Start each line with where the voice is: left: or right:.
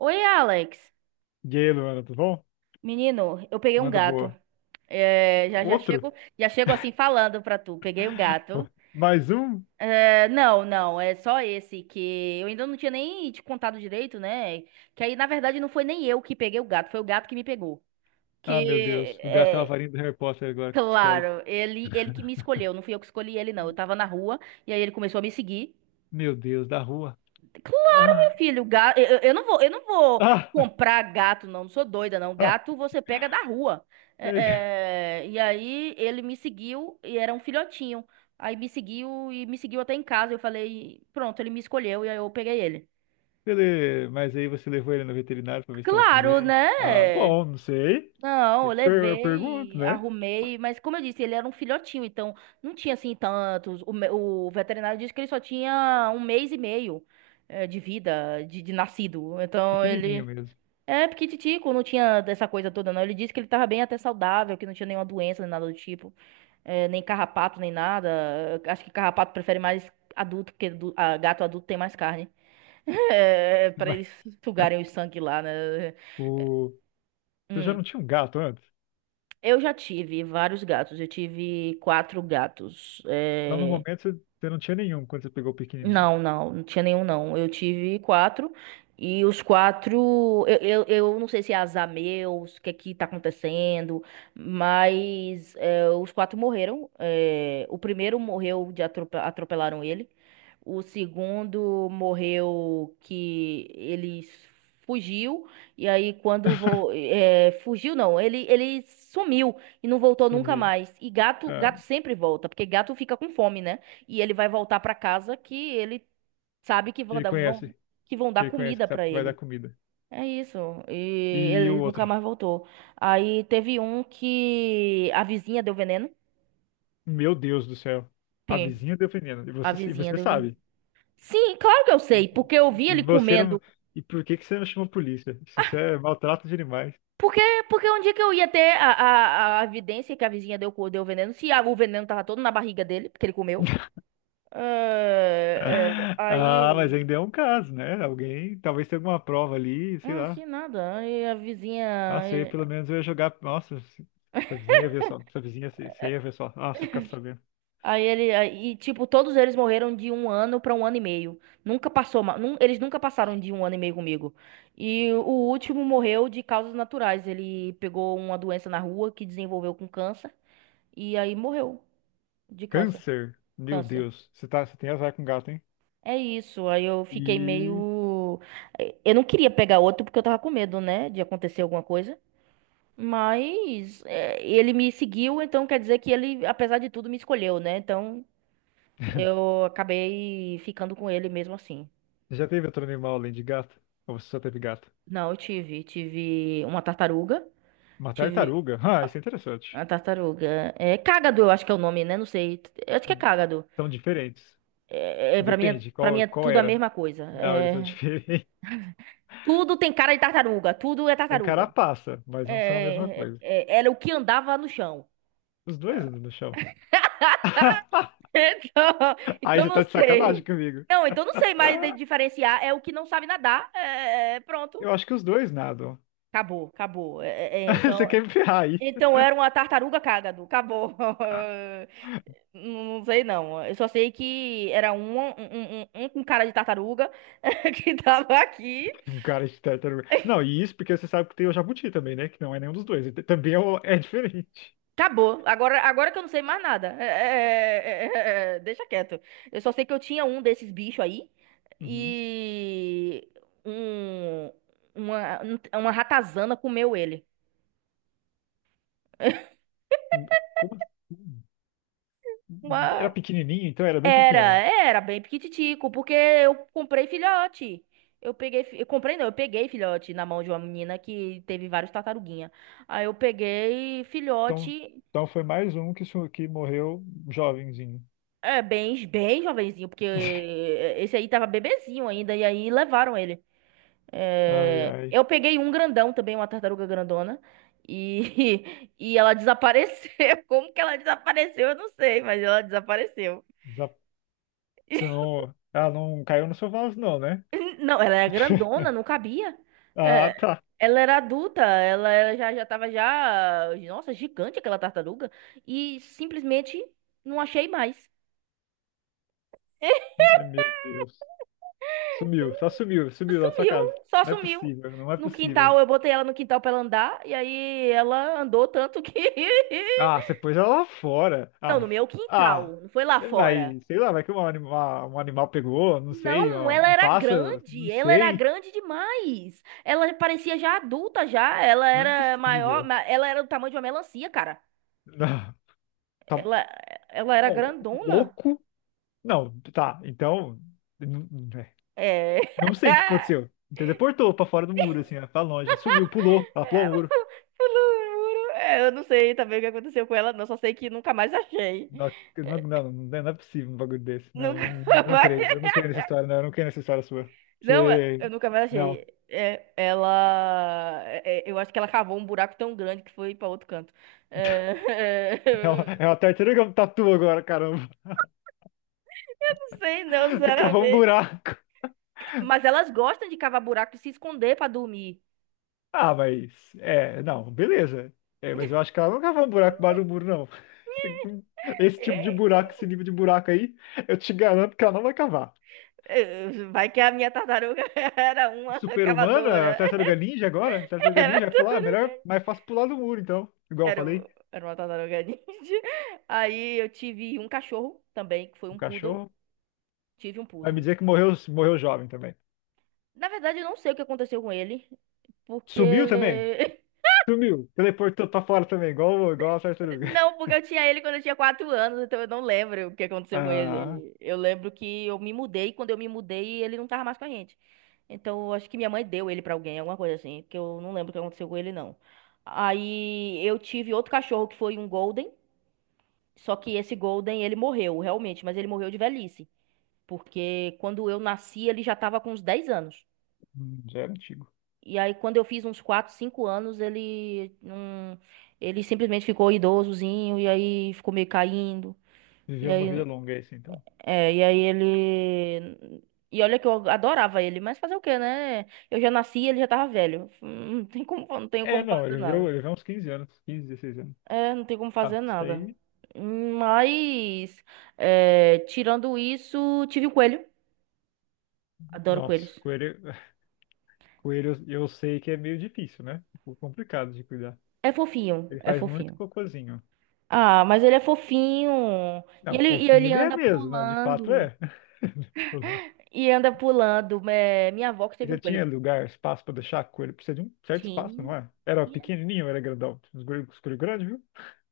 right: Oi, Alex.
left: E aí, Luana, tudo bom?
right: Menino, eu peguei um
left: Manda
right: gato.
left: boa.
right: É, já já
left: Outro?
right: chego, já chego assim falando pra tu. Peguei um gato.
left: Mais um?
right: É, não, não, é só esse que eu ainda não tinha nem te contado direito, né? Que aí, na verdade, não foi nem eu que peguei o gato, foi o gato que me pegou.
left: Ah, meu
right: Que,
left: Deus. O gato é uma
right: é,
left: varinha do Harry Potter agora que tu escolhe.
right: claro, ele que me escolheu, não fui eu que escolhi ele, não. Eu tava na rua e aí ele começou a me seguir.
left: Meu Deus, da rua. Ah,
right: Filho, gato, eu não vou
left: ah,
right: comprar gato, não. Não sou doida, não.
left: ah.
right: Gato você pega da rua.
left: Ele,
right: É, é, e aí ele me seguiu e era um filhotinho. Aí me seguiu e me seguiu até em casa. Eu falei, pronto, ele me escolheu e aí eu peguei ele.
left: mas aí você levou ele no veterinário pra ver se tava tudo
right: Claro,
left: bem. Ah,
right: né?
left: bom, não sei.
right: Não, eu
left: Eu pergunto,
right: levei,
left: né?
right: arrumei, mas como eu disse, ele era um filhotinho, então não tinha assim tantos. O veterinário disse que ele só tinha 1 mês e meio de vida, de nascido. Então
left: Pequenininho
right: ele.
left: mesmo.
right: É, porque Titico não tinha dessa coisa toda, não. Ele disse que ele tava bem até saudável, que não tinha nenhuma doença, nem nada do tipo. É, nem carrapato, nem nada. Eu acho que carrapato prefere mais adulto, porque gato adulto tem mais carne. É, pra
left: Mas
right: eles sugarem o sangue lá, né? É,
left: o... Você já
right: Hum.
left: não tinha um gato antes?
right: Eu já tive vários gatos. Eu tive quatro gatos.
left: Então, no
right: É,
left: momento, você não tinha nenhum quando você pegou o pequenininho.
right: não, não, não tinha nenhum não. Eu tive quatro e os quatro, eu não sei se é azar meu, o que é que tá acontecendo, mas os quatro morreram. É, o primeiro morreu de atropelaram ele. O segundo morreu que ele fugiu e aí quando fugiu não, ele sumiu e não voltou nunca
left: Sumi.
right: mais. E gato,
left: Ah,
right: gato sempre volta, porque gato fica com fome, né? E ele vai voltar pra casa que ele sabe que
left: que ele conhece.
right: vão
left: Que
right: dar
left: ele conhece
right: comida
left: que sabe
right: pra
left: que vai dar
right: ele.
left: comida.
right: É isso. E
left: E o
right: ele nunca
left: outro?
right: mais voltou. Aí teve um que a vizinha deu veneno.
left: Meu Deus do céu. A
right: Sim.
left: vizinha defendendo. E
right: A
left: você, e
right: vizinha
left: você
right: deu veneno.
left: sabe.
right: Sim, claro que eu sei, porque eu vi
left: E
right: ele
left: você não.
right: comendo.
left: E por que que você não chama a polícia? Se isso é maltrato de animais.
right: Porque, porque, onde é que eu ia ter a, a evidência que a vizinha deu veneno? Se o veneno tava todo na barriga dele, porque ele comeu. É, é,
left: Ah,
right: aí.
left: mas ainda é um caso, né? Alguém. Talvez tenha alguma prova ali, sei
right: Ah,
left: lá.
right: que nada. Aí a
left: Nossa, eu ia,
right: vizinha.
left: pelo menos eu ia jogar. Nossa, sua vizinha ia ver só. Sua vizinha, você ia ver só. Ah, você ficar sabendo.
right: Aí ele, aí, e, tipo, todos eles morreram de 1 ano pra 1 ano e meio. Nunca passou, eles nunca passaram de 1 ano e meio comigo. E o último morreu de causas naturais. Ele pegou uma doença na rua que desenvolveu com câncer e aí morreu de câncer.
left: Câncer? Meu
right: Câncer.
left: Deus. Você tá, você tem azar com gato, hein?
right: É isso. Aí eu fiquei
left: E.
right: meio, eu não queria pegar outro porque eu tava com medo, né, de acontecer alguma coisa. Mas ele me seguiu, então quer dizer que ele, apesar de tudo, me escolheu, né? Então eu acabei ficando com ele mesmo assim.
left: Você já teve outro animal além de gato? Ou você só teve gato?
right: Não, eu tive. Tive uma tartaruga.
left: Uma
right: Tive
left: tartaruga? Ah, isso é interessante.
right: uma tartaruga. É cágado, eu acho que é o nome, né? Não sei. Eu acho que é cágado.
left: São diferentes.
right: É, é, pra mim,
left: Depende,
right: pra mim
left: qual,
right: é
left: qual
right: tudo a
left: era?
right: mesma coisa.
left: Não, eles são
right: É,
left: diferentes.
right: tudo tem cara de tartaruga. Tudo é
left: Tem
right: tartaruga.
left: carapaça, mas não são a mesma
right: É,
left: coisa.
right: era o que andava no chão.
left: Os dois andam no chão.
right: Então,
left: Aí
right: então,
left: você
right: não
left: tá de sacanagem
right: sei.
left: comigo.
right: Não, então não sei mais diferenciar. É o que não sabe nadar. É, é, pronto.
left: Eu acho que os dois nadam.
right: Acabou, acabou. É, é, é,
left: Você
right: então.
left: quer me ferrar aí?
right: Então era uma tartaruga cágado. Acabou. Não sei, não. Eu só sei que era um com cara de tartaruga que tava aqui.
left: Um cara de tartaruga. Não, e isso porque você sabe que tem o jabuti também, né? Que não é nenhum dos dois. Ele também é, é diferente.
right: Acabou. Agora, que eu não sei mais nada. É, é, é, é, é, deixa quieto. Eu só sei que eu tinha um desses bichos aí
left: Uhum.
right: e um, uma, uma ratazana comeu ele.
left: Como assim? Era
right: Uma,
left: pequenininho, então era bem
right: Era,
left: pequeno.
right: era bem piquititico, porque eu comprei filhote. Eu comprei não, eu peguei filhote na mão de uma menina que teve vários tartaruguinha. Aí eu peguei
left: Então,
right: filhote,
left: então foi mais um que, que morreu jovenzinho.
right: bem, bem jovenzinho, porque esse aí tava bebezinho ainda, e aí levaram ele.
left: Ai,
right: É,
left: ai.
right: eu peguei um grandão também, uma tartaruga grandona, e, e ela desapareceu. Como que ela desapareceu? Eu não sei, mas ela desapareceu.
left: Já, você não... Ah, não caiu no seu vaso não, né?
right: Não, ela era grandona, não cabia.
left: Ah,
right: É,
left: tá.
right: ela era adulta, já, já tava já. Nossa, gigante aquela tartaruga. E simplesmente não achei mais.
left: Ai, meu Deus. Sumiu, só sumiu, sumiu da sua
right: Sumiu,
left: casa.
right: só
left: Não é
right: sumiu.
left: possível, não é
right: No
left: possível.
right: quintal, eu botei ela no quintal pra ela andar, e aí ela andou tanto que.
left: Ah, você pôs ela lá fora.
right: Não,
left: Ah,
right: no meu
left: ah.
right: quintal, não foi lá
left: É,
right: fora.
left: mas, sei lá, vai que um animal pegou, não sei,
right: Não,
left: ó, um pássaro, não
right: ela era
left: sei.
right: grande demais. Ela parecia já adulta já, ela
left: Não é
right: era maior,
left: possível.
right: ela era do tamanho de uma melancia, cara.
left: Não, tá
right: Ela, ela era
left: bom,
right: grandona?
left: louco? Não, tá, então.
right: É.
left: Não sei o que aconteceu. Teleportou pra fora do muro, assim, ó, pra longe. Sumiu, pulou, ela pulou o muro.
right: Eu não juro. É, eu não sei também o que aconteceu com ela, não. Só sei que nunca mais achei.
left: Não, não, não, não é possível um bagulho desse. Não,
right: Nunca
left: não, não
right: mais.
left: creio. Eu não creio nessa história, não. Eu não creio nessa história sua.
right: Não,
left: Você.
right: eu nunca mais achei.
left: Não.
right: É, eu acho que ela cavou um buraco tão grande que foi pra outro canto. É,
left: É uma tartaruga tatu agora, caramba.
right: não sei, não,
left: Cavou um
right: sinceramente.
left: buraco.
right: Mas elas gostam de cavar buraco e se esconder pra dormir.
left: Ah, mas. É, não, beleza. É, mas eu acho que ela não cavou um buraco embaixo do muro, não. Esse tipo de
right: É,
left: buraco, esse nível de buraco aí, eu te garanto que ela não vai cavar.
right: é, Vai que a minha tartaruga era uma
left: Super-humana?
right: cavadora.
left: Tartaruga Ninja agora? Tartaruga
right: Era
left: Ninja vai pular? É
right: tartaruga.
left: melhor, mais fácil pular do muro, então. Igual eu
right: Era,
left: falei,
right: o- era uma tartaruga ninja. Aí eu tive um cachorro também, que foi
left: um
right: um poodle.
left: cachorro.
right: Tive um
left: Vai me
right: poodle.
left: dizer que morreu, morreu jovem também.
right: Na verdade, eu não sei o que aconteceu com ele,
left: Sumiu também?
right: porque.
left: Sumiu. Teleportou pra fora também, igual, igual a tartaruga.
right: Não, porque eu tinha ele quando eu tinha 4 anos, então eu não lembro o que aconteceu com
left: Ah,
right: ele. Eu lembro que eu me mudei, quando eu me mudei, ele não tava mais com a gente. Então, eu acho que minha mãe deu ele pra alguém, alguma coisa assim, porque eu não lembro o que aconteceu com ele, não. Aí eu tive outro cachorro que foi um Golden. Só que esse Golden, ele morreu, realmente, mas ele morreu de velhice. Porque quando eu nasci, ele já tava com uns 10 anos.
left: já era antigo.
right: E aí, quando eu fiz uns 4 5 anos, ele não. Ele simplesmente ficou idosozinho, e aí ficou meio caindo. E
left: Viveu uma
right: aí,
left: vida longa esse, então.
right: e aí ele. E olha que eu adorava ele, mas fazer o quê, né? Eu já nasci e ele já tava velho. Não tem como, não tenho
left: É,
right: como
left: não,
right: fazer
left: ele viveu,
right: nada.
left: ele viveu uns 15 anos, 15, 16 anos.
right: É, não tem como
left: Ah,
right: fazer
left: isso
right: nada.
left: daí.
right: Mas, tirando isso, tive o coelho. Adoro coelhos.
left: Nossa, coelho, coelho eu sei que é meio difícil, né? Um pouco complicado de cuidar.
right: É fofinho,
left: Ele
right: é
left: faz muito
right: fofinho.
left: cocôzinho.
right: Ah, mas ele é fofinho. E
left: Não,
right: ele, e
left: fofinho
right: ele
left: ele é
right: anda
left: mesmo, não, de fato
right: pulando.
left: é.
right: E anda pulando. É, minha avó que teve um
left: Ele
right: coelho.
left: tinha lugar, espaço para deixar a coelha, precisa de um certo espaço,
right: Tinha.
left: não é? Era
right: E-
left: pequenininho, ou era grandão. Escolheu grande, viu?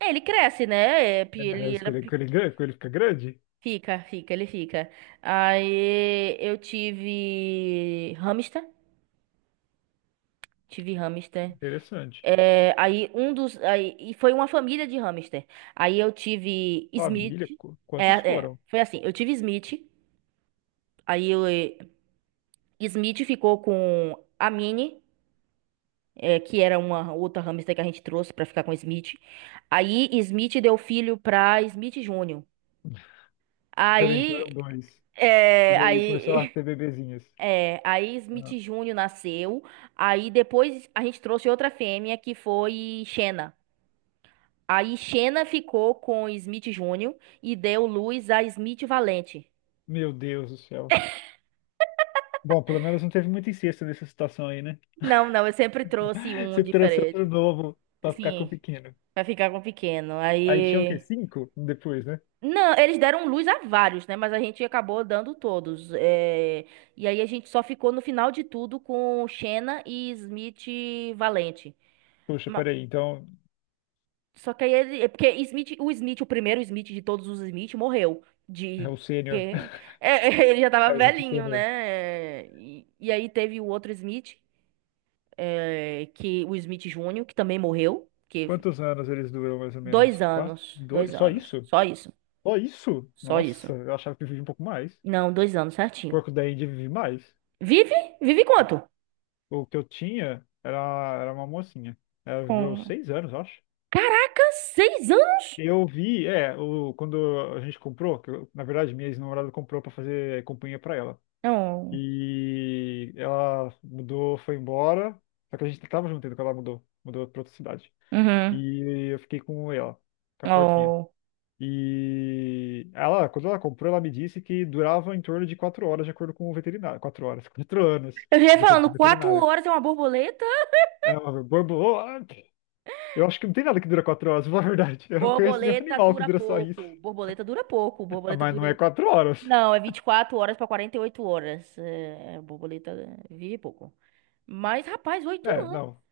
right: Ele cresce, né? É,
left: É, os escolheu coelho grande, coelho fica grande.
right: Fica, fica, ele fica. Aí eu tive hamster. Tive hamster.
left: Interessante.
right: É, aí um dos. Aí, e foi uma família de hamster. Aí eu tive Smith.
left: Família,
right: É,
left: quantos
right: é,
left: foram?
right: foi assim. Eu tive Smith. Aí eu, Smith ficou com a Minnie, que era uma outra hamster que a gente trouxe pra ficar com Smith. Aí Smith deu filho pra Smith Júnior.
left: Peraí, então
right: Aí,
left: eram dois. E
right: é,
left: daí começou a
right: aí,
left: ter bebezinhas.
right: é, aí Smith
left: Ah,
right: Júnior nasceu. Aí depois a gente trouxe outra fêmea que foi Xena. Aí Xena ficou com Smith Júnior e deu luz a Smith Valente.
left: meu Deus do céu. Bom, pelo menos não teve muita incesto nessa situação aí, né?
right: Não, não, eu sempre trouxe um
left: Você trouxe outro
right: diferente.
left: novo pra ficar com o
right: Sim,
left: pequeno.
right: pra ficar com o pequeno.
left: Aí tinha o quê?
right: Aí
left: Cinco depois, né?
right: Não, eles deram luz a vários, né? Mas a gente acabou dando todos. E aí a gente só ficou no final de tudo com Xena e Smith Valente.
left: Poxa,
right: Ma-
left: peraí, então.
right: Só que aí ele. Porque Smith, o Smith, o primeiro Smith de todos os Smith, morreu.
left: É
right: De.
left: o sênior.
right: Que... É, ele já
left: É
right: tava
left: o exército
right: velhinho,
left: sênior.
right: né? E aí teve o outro Smith, que o Smith Júnior, que também morreu. Que
left: Quantos anos eles duram, mais ou menos?
right: dois
left: Quatro?
right: anos. Dois
left: Dois? Só
right: anos.
left: isso?
right: Só isso.
left: Só isso?
right: Só isso.
left: Nossa, eu achava que eu vivia um pouco mais.
right: Não, 2 anos, certinho.
left: Porco da Índia vive mais.
right: Vive? Vive quanto?
left: O que eu tinha era, era uma mocinha. Ela viveu
right: Com.
left: 6 anos, eu acho.
right: Caraca, 6 anos?
left: Eu vi, é, o, quando a gente comprou, que na verdade minha ex-namorada comprou pra fazer companhia pra ela.
right: Não.
left: E ela mudou, foi embora. Só que a gente tava junto ainda quando ela mudou. Mudou pra outra cidade.
right: Uhum.
left: E eu fiquei com ela, com a porquinha.
right: Oh.
left: E ela, quando ela comprou, ela me disse que durava em torno de 4 horas, de acordo com o veterinário. 4 horas, 4 anos,
right: Eu já ia
left: de acordo com o
right: falando, quatro
left: veterinário.
right: horas é uma borboleta?
left: É uma borboleta. Eu acho que não tem nada que dura 4 horas, na verdade. Eu não conheço nenhum
right: Borboleta
left: animal que
right: dura
left: dura só isso.
right: pouco. Borboleta dura pouco.
left: Ah,
right: Borboleta
left: mas não é
right: dura.
left: 4 horas.
right: Não, é 24 horas pra 48 horas. É, borboleta vive pouco. Mas, rapaz, oito
left: É,
right: anos.
left: não.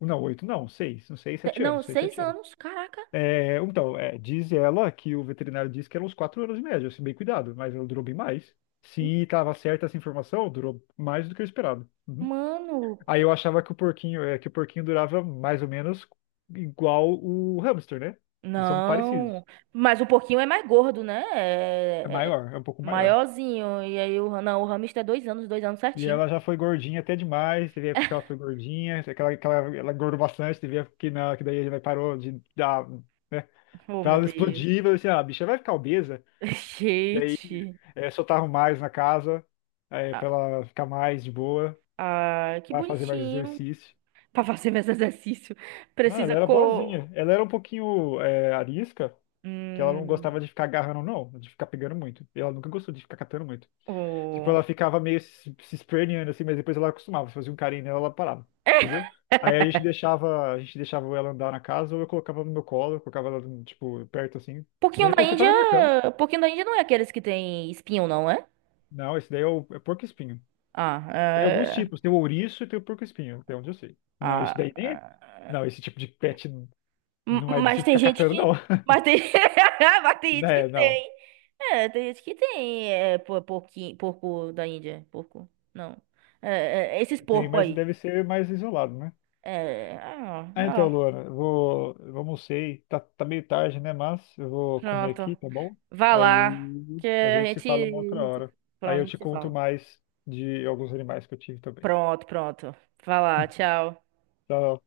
left: Não, oito, não, seis. Não sei, 7
right: Não,
left: anos, seis,
right: seis
left: 7 anos.
right: anos. Caraca.
left: É, então, é, diz ela que o veterinário disse que eram uns 4 anos em média, se bem cuidado, mas ela durou bem mais. Se estava certa essa informação, durou mais do que eu esperava. Uhum.
right: Mano,
left: Aí eu achava que o porquinho, é, que o porquinho durava mais ou menos igual o hamster, né? Eles são
right: Não,
left: parecidos.
right: mas o porquinho é mais gordo, né?
left: É
right: É, é é
left: maior, é um pouco maior.
right: maiorzinho. E aí o, não, o hamster é 2 anos, 2 anos
left: E
right: certinho.
left: ela já foi gordinha até demais, teve época que ela foi gordinha, é aquela, aquela, ela engordou bastante, teve época que não, que daí ele parou de dar, né?
right: Oh,
left: Então
right: meu
left: ela
right: Deus.
left: explodiu, eu disse, ah, a bicha vai ficar obesa. Daí
right: Gente.
left: é, soltaram mais na casa, é, pra
right: Ah,
left: ela ficar mais de boa,
right: ah, que
left: vai fazer mais
right: bonitinho.
left: exercício.
right: Pra fazer mais exercício,
left: Não, ela
right: precisa
left: era
right: co...
left: boazinha. Ela era um pouquinho é, arisca, que ela não gostava
right: Hum,
left: de ficar agarrando, não, de ficar pegando muito. E ela nunca gostou de ficar catando muito. Tipo, ela
right: o...
left: ficava meio se esperneando assim, mas depois ela acostumava, fazia um carinho nela, ela parava, entendeu? Aí a gente deixava ela andar na casa, ou eu colocava no meu colo, eu colocava ela, tipo, perto assim. Já
right: Porquinho da
left: coloquei até
right: Índia...
left: na minha cama.
right: Porquinho da Índia não é aqueles que tem espinho, não é?
left: Não, esse daí é o é porco-espinho.
right: Ah,
left: Tem alguns
right: é...
left: tipos, tem o ouriço e tem o porco-espinho, até onde eu sei. Não, isso
right: Ah,
left: daí nem é.
right: é.
left: Não, esse tipo de pet não é de se
right: Mas tem
left: ficar
right: gente
left: catando, não.
right: que. Mas tem, mas tem gente que
left: É, não.
right: tem. É, tem gente que tem. É, porquinho, porco da Índia. Porco. Não. É, é, esses
left: Tem,
right: porcos
left: mas
right: aí.
left: deve ser mais isolado, né?
right: É. Ah,
left: Ah, então,
right: ah,
left: Luana, eu vou, eu almocei, tá, tá meio tarde, né? Mas eu vou comer
right: pronto.
left: aqui, tá bom?
right: Vá lá.
left: Aí
right: Que
left: a
right: a
left: gente se fala uma outra
right: gente.
left: hora. Aí
right: Pronto, a
left: eu
right: gente
left: te
right: se
left: conto
right: fala.
left: mais de alguns animais que eu tive também.
right: Pronto, pronto. Vá lá, tchau.
left: Tchau.